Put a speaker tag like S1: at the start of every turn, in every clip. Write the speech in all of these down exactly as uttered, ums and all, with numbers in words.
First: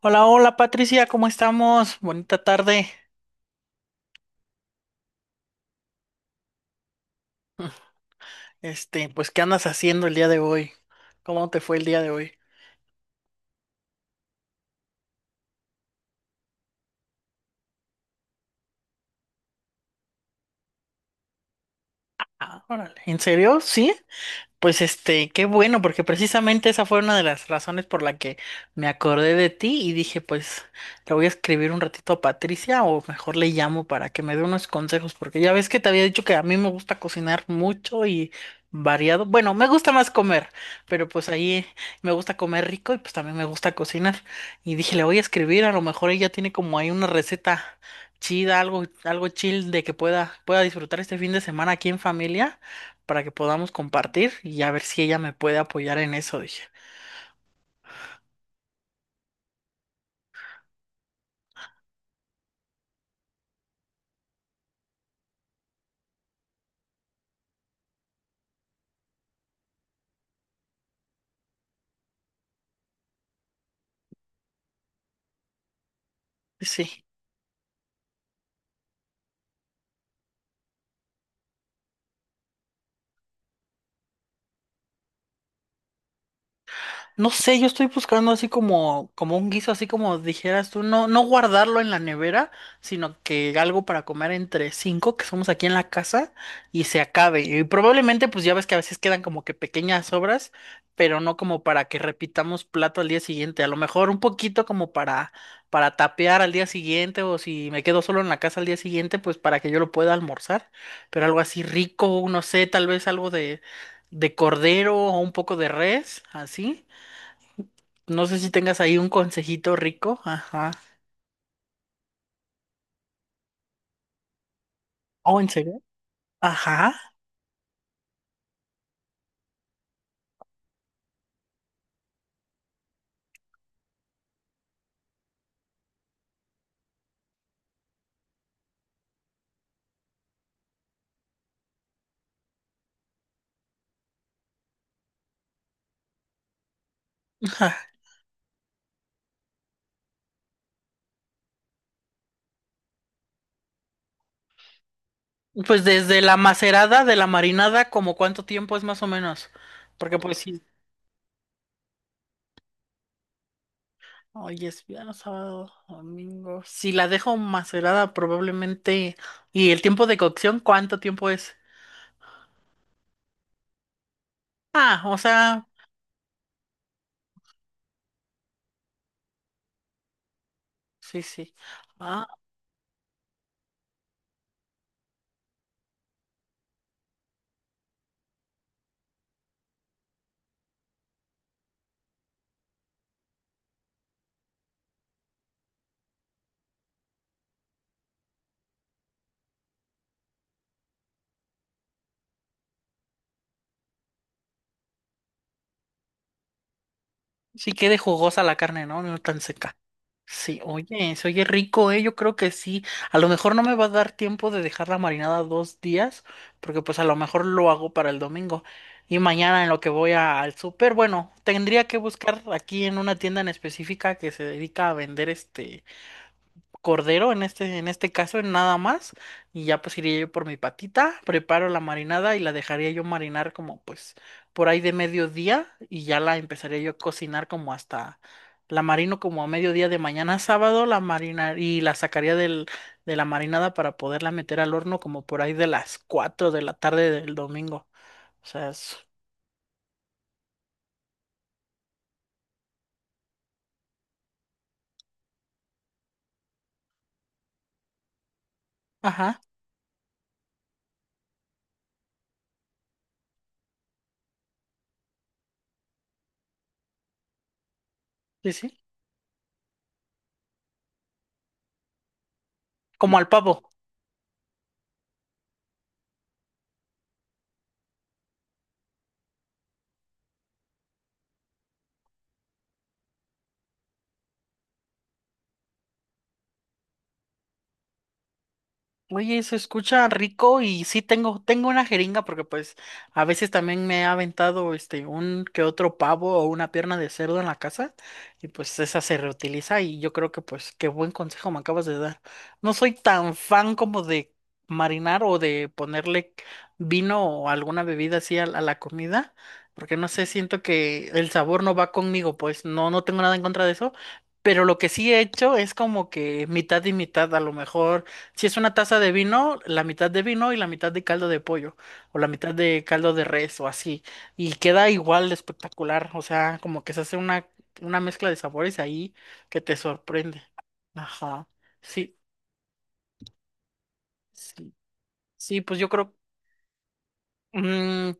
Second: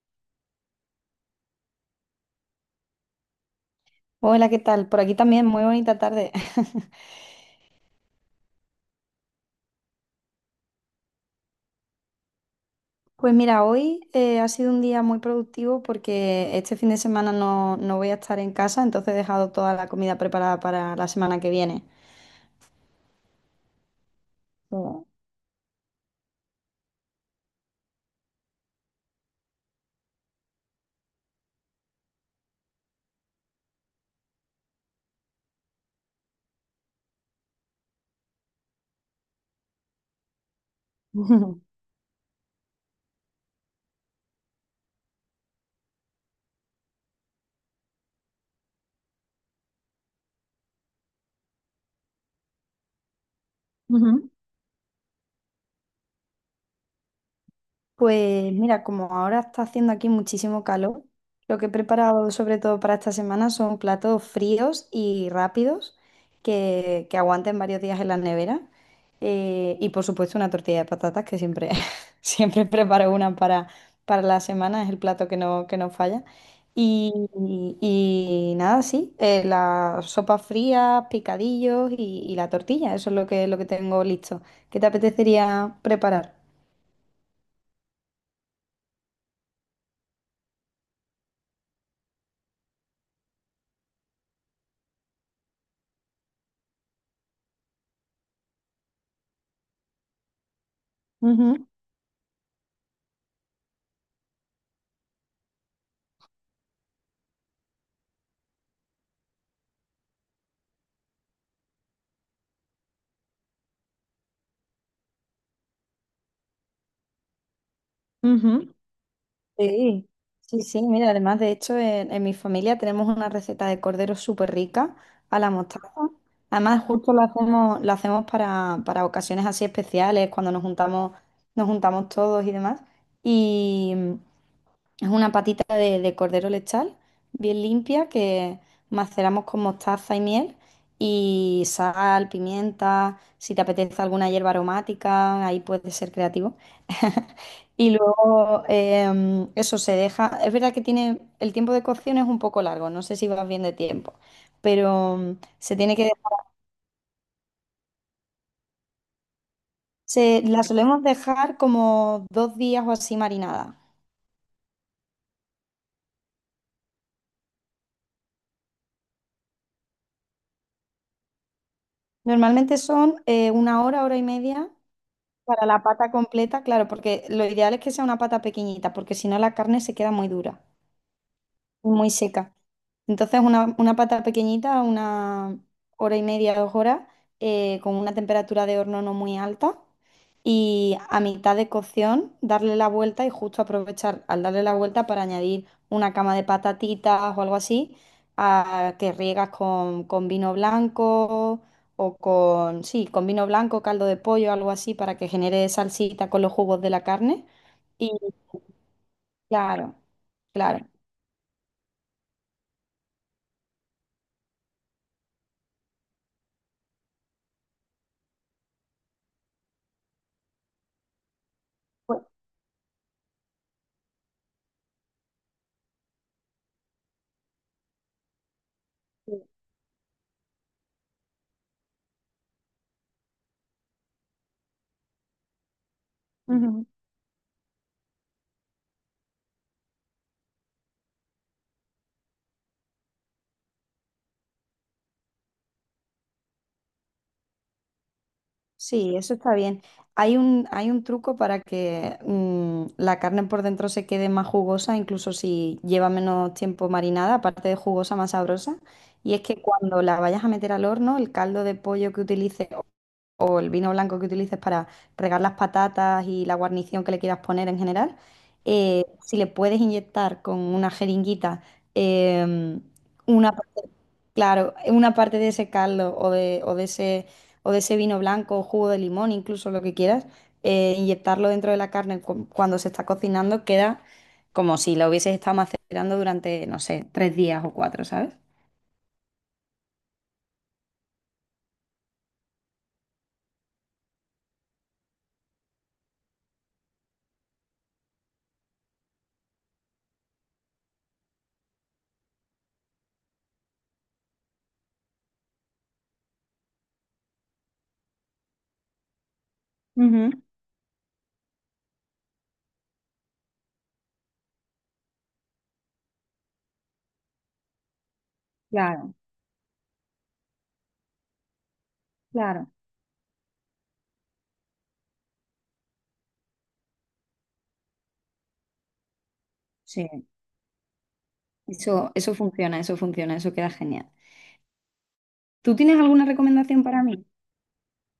S1: Hola, hola Patricia, ¿cómo estamos? Bonita tarde.
S2: Hola, ¿qué tal? Por aquí también, muy bonita tarde.
S1: Este, pues, ¿qué andas haciendo el día de hoy? ¿Cómo te fue el día de hoy?
S2: Pues mira, hoy eh, ha sido un día muy productivo porque este fin de semana no, no voy a estar en casa, entonces he dejado toda la comida preparada para la semana que viene.
S1: Ah, órale. ¿En serio? ¿Sí? Pues
S2: Oh.
S1: este, qué bueno, porque precisamente esa fue una de las razones por la que me acordé de ti y dije, pues le voy a escribir un ratito a Patricia o mejor le llamo para que me dé unos consejos, porque ya ves que te había dicho que a mí me gusta cocinar mucho y variado. Bueno, me gusta más comer, pero pues ahí me gusta comer rico y pues también me gusta cocinar. Y dije, le voy a escribir, a lo mejor ella tiene como ahí una receta chida, algo, algo chill de que pueda, pueda disfrutar este fin de semana aquí en familia para que podamos
S2: Ujú.
S1: compartir y a ver si ella me puede apoyar en eso, dije.
S2: Pues mira, como ahora está haciendo aquí muchísimo calor, lo que he preparado sobre todo para esta semana son platos fríos y rápidos que, que aguanten varios días en la nevera. Eh, y por supuesto una tortilla de patatas que siempre, siempre preparo una para, para la semana, es el plato que no, que no falla.
S1: Sí.
S2: Y, y- y nada, sí, eh, las sopas frías, picadillos y, y la tortilla, eso es lo que, lo que tengo listo. ¿Qué te apetecería preparar?
S1: No sé, yo estoy buscando así como, como un guiso, así como dijeras tú, no, no guardarlo en la nevera, sino que algo para comer entre cinco que somos aquí en la casa y se acabe. Y probablemente, pues ya ves que a veces quedan como que pequeñas sobras, pero no como
S2: Ujú,
S1: para que repitamos plato al día siguiente. A lo mejor un poquito como para, para tapear al día siguiente, o si me quedo solo en la casa al día siguiente, pues para que yo lo pueda almorzar. Pero algo así rico, no sé, tal vez algo de, de cordero o un poco de res, así. No sé si
S2: ujú.
S1: tengas ahí un consejito
S2: Sí,
S1: rico.
S2: sí,
S1: Ajá.
S2: sí, mira, además de hecho en, en mi familia tenemos una receta de cordero súper rica a
S1: Oh, ¿en
S2: la
S1: serio?
S2: mostaza. Además
S1: Ajá.
S2: justo la hacemos, la hacemos para, para ocasiones así especiales, cuando nos juntamos, nos juntamos todos y demás. Es una patita de, de cordero lechal, bien limpia, que maceramos con mostaza y miel y sal, pimienta, si te apetece alguna hierba aromática, ahí puedes ser creativo.
S1: Ajá.
S2: Y luego em, eso se deja. Es verdad que tiene el tiempo de cocción es un poco largo, no sé si vas bien de tiempo, pero mm, se
S1: Pues
S2: tiene que
S1: desde la
S2: dejar.
S1: macerada de la marinada, como cuánto tiempo es más o menos? Porque pues
S2: Se-
S1: sí.
S2: la solemos dejar como dos días o así marinada.
S1: Hoy es viernes, sábado, domingo. Si la dejo macerada, probablemente. ¿Y el tiempo de cocción, cuánto tiempo es?
S2: Normalmente son eh, una hora, hora y media.
S1: Ah, o
S2: Para
S1: sea,
S2: la pata completa, claro, porque lo ideal es que sea una pata pequeñita, porque si no la carne se queda muy dura
S1: sí, sí.
S2: y muy
S1: Ah,
S2: seca. Entonces, una, una pata pequeñita, una hora y media, dos horas, eh, con una temperatura de horno no muy alta. Y a mitad de cocción, darle la vuelta y justo aprovechar al darle la vuelta para añadir una cama de patatitas o algo así, a, que riegas con, con vino blanco o con, sí, con vino blanco, caldo de pollo, algo así, para que genere salsita con los jugos de la carne.
S1: sí quede
S2: Y
S1: jugosa la carne, ¿no? No tan seca.
S2: claro,
S1: Sí,
S2: claro.
S1: oye, se oye rico, eh. Yo creo que sí. A lo mejor no me va a dar tiempo de dejarla marinada dos días, porque pues a lo mejor lo hago para el domingo. Y mañana en lo que voy a- al súper, bueno, tendría que
S2: Pues,
S1: buscar aquí en una tienda en específica que se dedica a vender este cordero en este, en este caso, en nada más, y ya pues iría yo por mi patita, preparo la marinada y la dejaría yo marinar como pues por ahí de mediodía y ya la empezaría
S2: sí.
S1: yo a cocinar como hasta la marino como a mediodía de mañana sábado, la marinar y la sacaría del, de la marinada para poderla meter al horno como por ahí de las cuatro de la tarde del domingo. O sea, es...
S2: Sí, eso está bien. Hay un, hay un truco para que mm, la carne por dentro se quede más jugosa, incluso si lleva menos tiempo marinada, aparte de jugosa, más sabrosa. Y
S1: Ajá,
S2: es que cuando la vayas a meter al horno, el caldo de pollo que utilices o el vino blanco que utilices para regar las patatas y la guarnición que le quieras poner en general,
S1: sí, sí,
S2: eh, si le puedes inyectar con una jeringuita em,
S1: como al
S2: una
S1: pavo.
S2: parte, claro, una parte de ese caldo o de, o de ese, o de ese vino blanco o jugo de limón, incluso lo que quieras, eh, inyectarlo dentro de la carne cu- cuando se está cocinando, queda como si lo hubieses estado macerando durante, no sé, tres días o cuatro, ¿sabes?
S1: Oye, se escucha rico y sí tengo, tengo una jeringa porque pues a veces también me ha aventado este un que otro pavo o una pierna de cerdo en la casa y pues esa se reutiliza y yo creo que pues qué buen consejo me acabas de dar. No soy tan fan como de marinar o de ponerle vino o alguna bebida así a, a la comida porque no sé,
S2: Ujú.
S1: siento que el sabor no va conmigo, pues no, no tengo nada en contra de eso. Pero lo que sí he hecho es como que mitad y mitad, a lo mejor si es una taza de
S2: Claro,
S1: vino, la mitad de vino y la mitad de caldo de pollo, o la mitad
S2: claro,
S1: de caldo de res, o así. Y queda igual de espectacular. O sea, como que se hace una, una mezcla de sabores ahí que te
S2: sí.
S1: sorprende. Ajá.
S2: Eso,
S1: Sí,
S2: eso funciona, eso funciona, eso queda genial.
S1: sí. Sí,
S2: ¿Tú
S1: pues yo
S2: tienes
S1: creo.
S2: alguna recomendación para mí?
S1: mm,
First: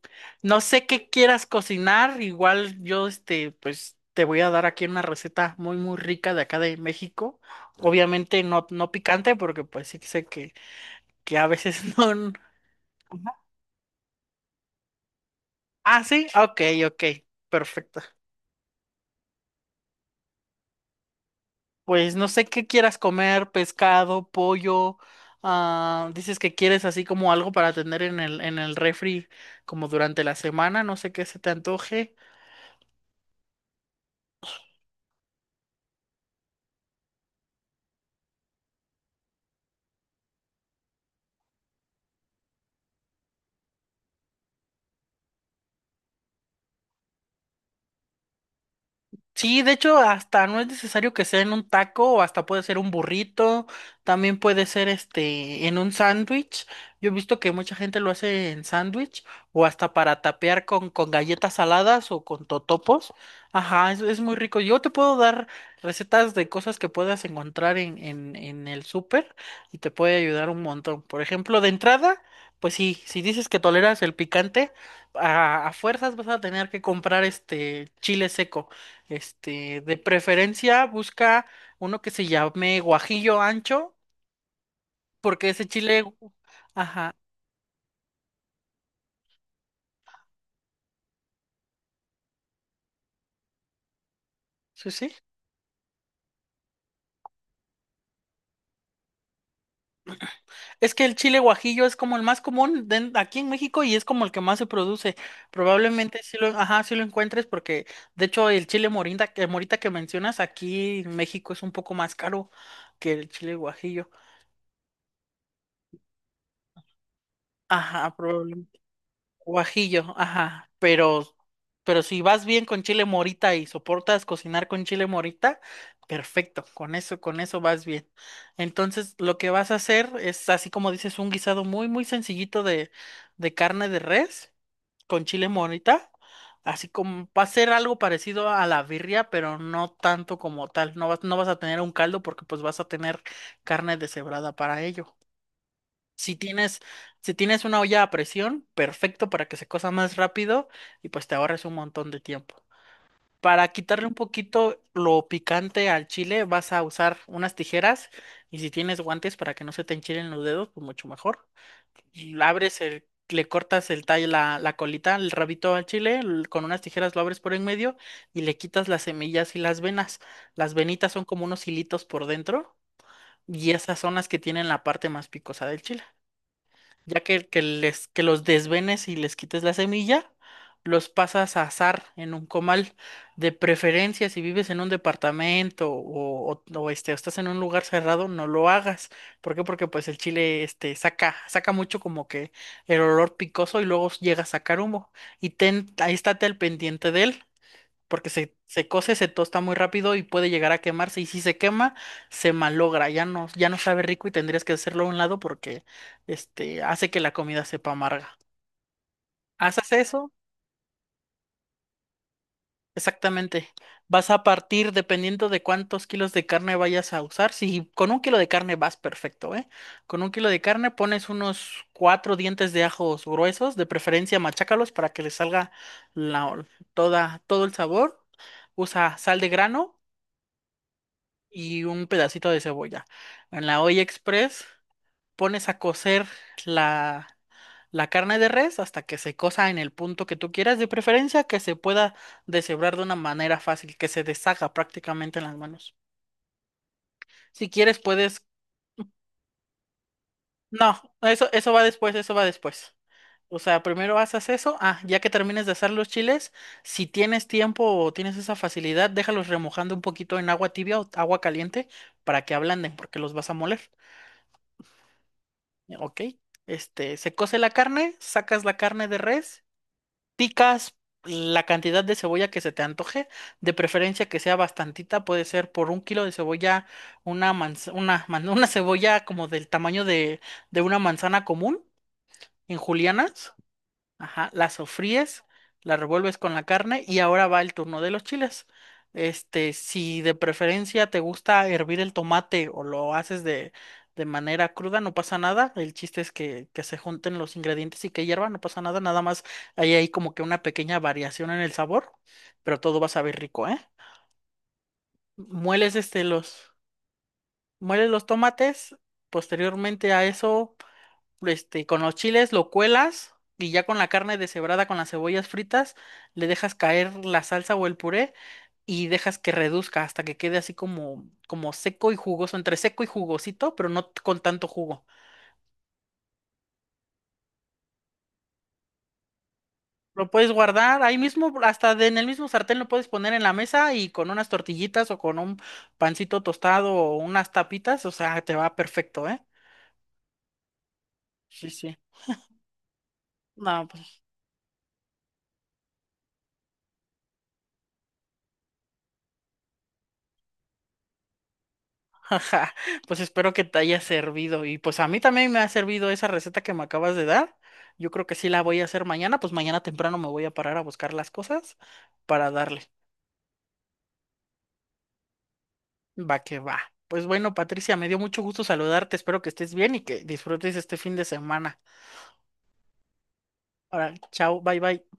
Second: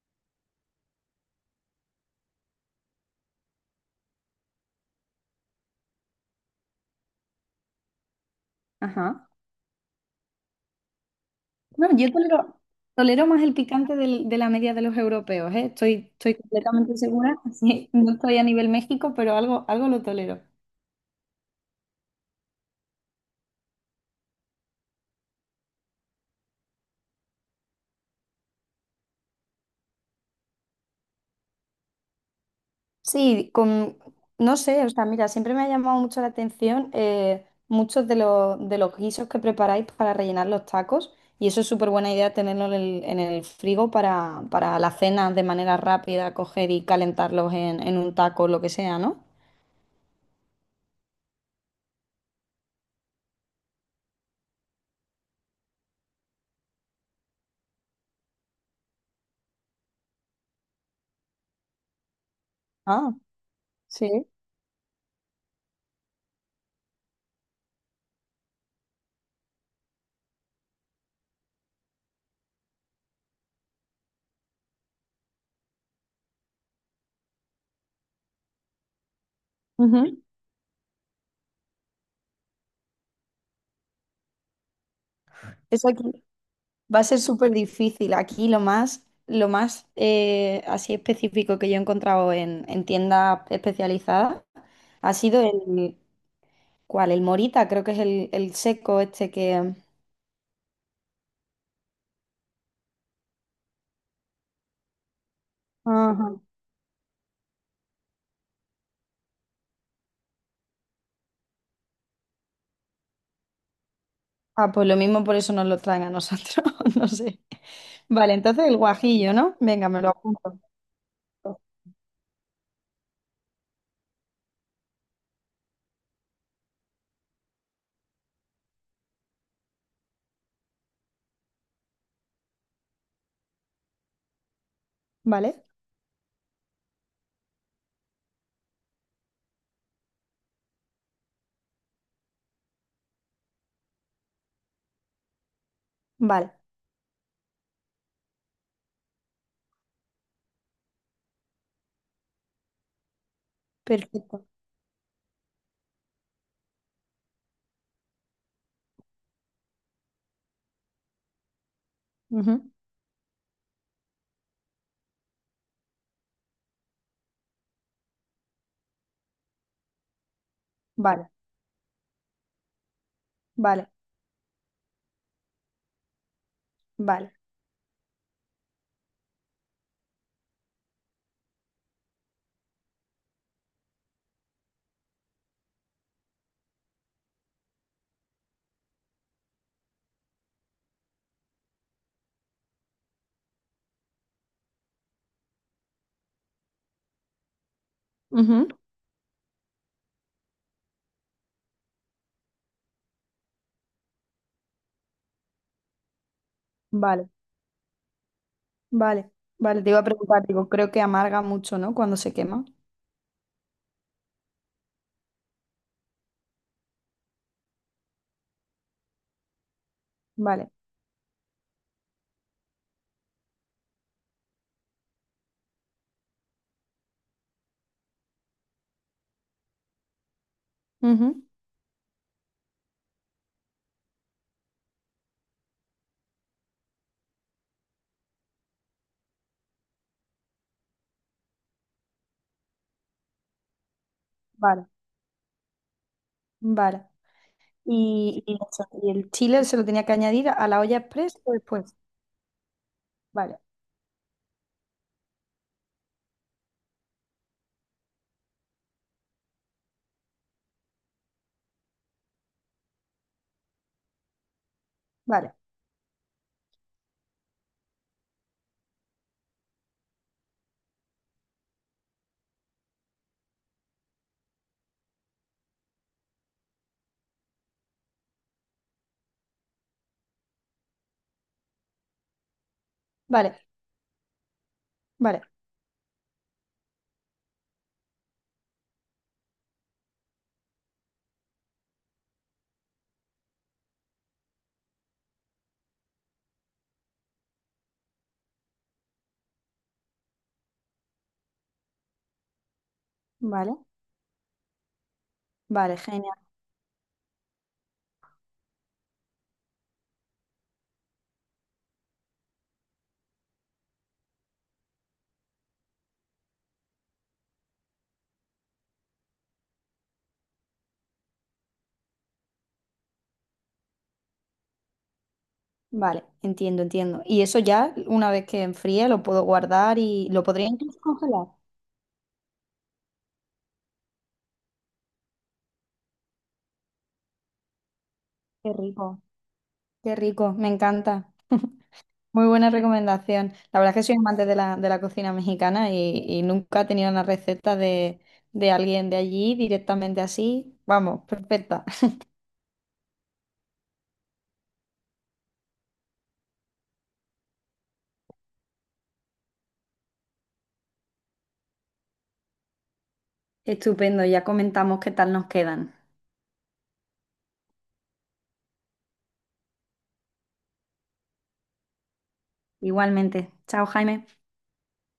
S1: no sé qué quieras cocinar. Igual yo, este, pues te voy a dar aquí una receta muy, muy rica de acá de México. Obviamente no, no
S2: Ajá.
S1: picante, porque pues sí que sé que, que a veces
S2: No, yo
S1: no.
S2: tolero, tolero más el picante del- de la media de los europeos, ¿eh? Estoy,
S1: Ah, sí,
S2: estoy
S1: ok,
S2: completamente
S1: ok,
S2: segura. Sí,
S1: perfecto.
S2: no estoy a nivel México, pero algo, algo lo tolero.
S1: Pues no sé qué quieras comer, pescado, pollo. Ah, dices que quieres así como algo para tener en el, en el refri como durante la semana, no sé qué se te antoje.
S2: Sí, con, no sé, o sea, mira, siempre me ha llamado mucho la atención eh, muchos de los, de los guisos que preparáis para rellenar los tacos y eso es súper buena idea tenerlo en el, en el frigo para, para las cenas de manera rápida, coger y calentarlos en, en un taco, o lo que sea, ¿no?
S1: Sí, de hecho, hasta no es necesario que sea en un taco, o hasta puede ser un burrito, también puede ser este en un sándwich. Yo he visto que mucha gente lo hace en sándwich, o hasta para tapear con, con galletas saladas o con
S2: Ah,
S1: totopos. Ajá, es, es
S2: sí.
S1: muy rico. Yo te puedo dar recetas de cosas que puedas encontrar en, en, en el súper y te puede ayudar un montón. Por ejemplo, de entrada, pues sí, si dices que toleras el picante, a, a fuerzas vas a tener que comprar este chile seco. Este, de
S2: Ujú.
S1: preferencia busca uno que se llame guajillo ancho, porque ese
S2: Eso
S1: chile,
S2: aquí va a
S1: ajá,
S2: ser súper difícil. Aquí lo más, lo más eh, así específico que yo he encontrado en, en tiendas especializadas
S1: sí, sí.
S2: ha sido el, ¿Cuál? El morita, creo que es el, el seco este que...
S1: Es que el chile guajillo es como el más común den- aquí en México y es como el que más se produce. Probablemente sí
S2: Ajá.
S1: lo, ajá, sí lo encuentres porque de hecho el chile morinda, que morita que mencionas aquí en México es un poco más caro que el chile guajillo.
S2: Ah, pues lo mismo por eso nos lo traen a nosotros, no sé.
S1: Ajá,
S2: Vale, entonces el
S1: probablemente.
S2: guajillo, ¿no? Venga, me lo
S1: Guajillo,
S2: apunto.
S1: ajá, pero, pero si vas bien con chile morita y soportas cocinar con chile morita, perfecto, con eso, con eso vas bien. Entonces, lo que vas a hacer es, así como dices, un guisado muy, muy sencillito de, de carne de res con chile
S2: ¿Vale?
S1: morita, así como va a ser algo parecido a la birria, pero no tanto como tal. No vas, no vas a tener un caldo porque pues vas a tener carne deshebrada para ello. Si
S2: Vale,
S1: tienes, si tienes una olla a presión, perfecto para que se cosa más rápido y pues te ahorres un montón de tiempo. Para quitarle un
S2: perfecto.
S1: poquito lo picante al chile, vas a usar unas tijeras y si tienes guantes para que no se te enchilen los dedos, pues mucho mejor. Y
S2: Ujú.
S1: abres el, le cortas el tallo, la, la colita, el rabito al chile, l- con unas tijeras lo abres por en medio y le quitas las semillas y las venas. Las venitas son
S2: Vale,
S1: como unos hilitos por dentro y
S2: vale,
S1: esas son las que tienen la parte más picosa del chile. Ya
S2: vale.
S1: que, que les, que los desvenes y les quites la semilla, los pasas a asar en un comal. De preferencia, si vives en un departamento o, o- o, este, o estás en un lugar cerrado, no lo hagas. ¿Por qué? Porque pues el chile este, saca, saca mucho como que el olor picoso y luego llega a sacar humo. Y ten, ahí estate al pendiente de él porque se,
S2: Ujú.
S1: se cose, se tosta muy rápido y puede llegar a quemarse. Y si se quema, se malogra, ya no, ya no sabe rico y tendrías que hacerlo a un lado porque este, hace que
S2: Vale,
S1: la comida sepa amarga.
S2: vale, vale. Te
S1: ¿Haces
S2: iba a
S1: eso?
S2: preguntar, digo, creo que amarga mucho, ¿no? Cuando se quema.
S1: Exactamente. Vas a partir dependiendo de cuántos kilos de carne vayas a usar. Si con un kilo de carne vas perfecto, ¿eh? Con un kilo de
S2: Vale.
S1: carne pones unos cuatro dientes de ajos gruesos, de preferencia machácalos para que le salga la- toda, todo el sabor. Usa sal de grano
S2: Ujú.
S1: y un pedacito de cebolla. En la olla express pones a cocer la, la carne de res hasta que se cosa en el punto que tú quieras, de preferencia que se pueda deshebrar de una manera fácil, que se deshaga
S2: Vale,
S1: prácticamente en las manos.
S2: vale.
S1: Si quieres, puedes...
S2: Y, y eso, y el chile se lo tenía que añadir a la olla
S1: No,
S2: express
S1: eso,
S2: o
S1: eso va
S2: después.
S1: después, eso va después. O
S2: Vale,
S1: sea, primero haces eso. Ah, ya que termines de hacer los chiles, si tienes tiempo o tienes esa facilidad, déjalos remojando un poquito en agua tibia o agua caliente para que ablanden, porque los vas a moler.
S2: vale,
S1: Ok, este, se cose la carne, sacas la carne de res, picas la cantidad de cebolla que se te antoje, de preferencia que sea bastantita, puede ser por un kilo de cebolla, una manz- una, man- una cebolla como del tamaño de, de una manzana común en julianas.
S2: vale,
S1: Ajá, la
S2: vale,
S1: sofríes, la revuelves con la carne y ahora va el turno de los chiles. Este, si de preferencia te gusta hervir el tomate o lo haces de, de manera cruda, no pasa nada. El chiste es que, que se junten los ingredientes y que hierva, no pasa nada. Nada más hay ahí como que una pequeña variación en el sabor, pero todo va a saber rico, ¿eh?
S2: vale.
S1: Mueles
S2: Vale,
S1: este
S2: genial.
S1: los, mueles los tomates, posteriormente a eso este, con los chiles lo cuelas y ya con la carne deshebrada con las cebollas fritas le dejas caer la salsa o el puré y dejas que reduzca hasta que quede así como, como seco y jugoso, entre seco y jugosito, pero no t- con tanto jugo.
S2: Vale, entiendo, entiendo. Y eso ya, una vez que enfríe, lo puedo guardar y
S1: Lo
S2: lo
S1: puedes
S2: podría incluso
S1: guardar ahí
S2: congelar.
S1: mismo, hasta de- en el mismo sartén lo puedes poner en la mesa y con unas tortillitas o con un pancito tostado o unas tapitas, o sea, te
S2: Qué
S1: va
S2: rico.
S1: perfecto, ¿eh?
S2: Qué rico, me encanta.
S1: Sí, sí.
S2: Muy buena recomendación. La
S1: No,
S2: verdad es que soy
S1: pues
S2: amante de la, de la cocina mexicana y, y nunca he tenido una receta de, de alguien de allí directamente así. Vamos, perfecta.
S1: Ajá, pues espero que te haya servido y pues a mí también me ha servido esa receta que me acabas de dar. Yo creo que sí la voy a hacer mañana, pues mañana temprano me voy a parar a buscar las cosas para darle.
S2: Estupendo, ya comentamos qué tal nos quedan.
S1: Va que va. Pues bueno, Patricia, me dio mucho gusto saludarte. Espero que estés bien y que disfrutes este fin de semana.
S2: Igualmente. Chao,
S1: Ahora,
S2: Jaime.
S1: chao, bye bye.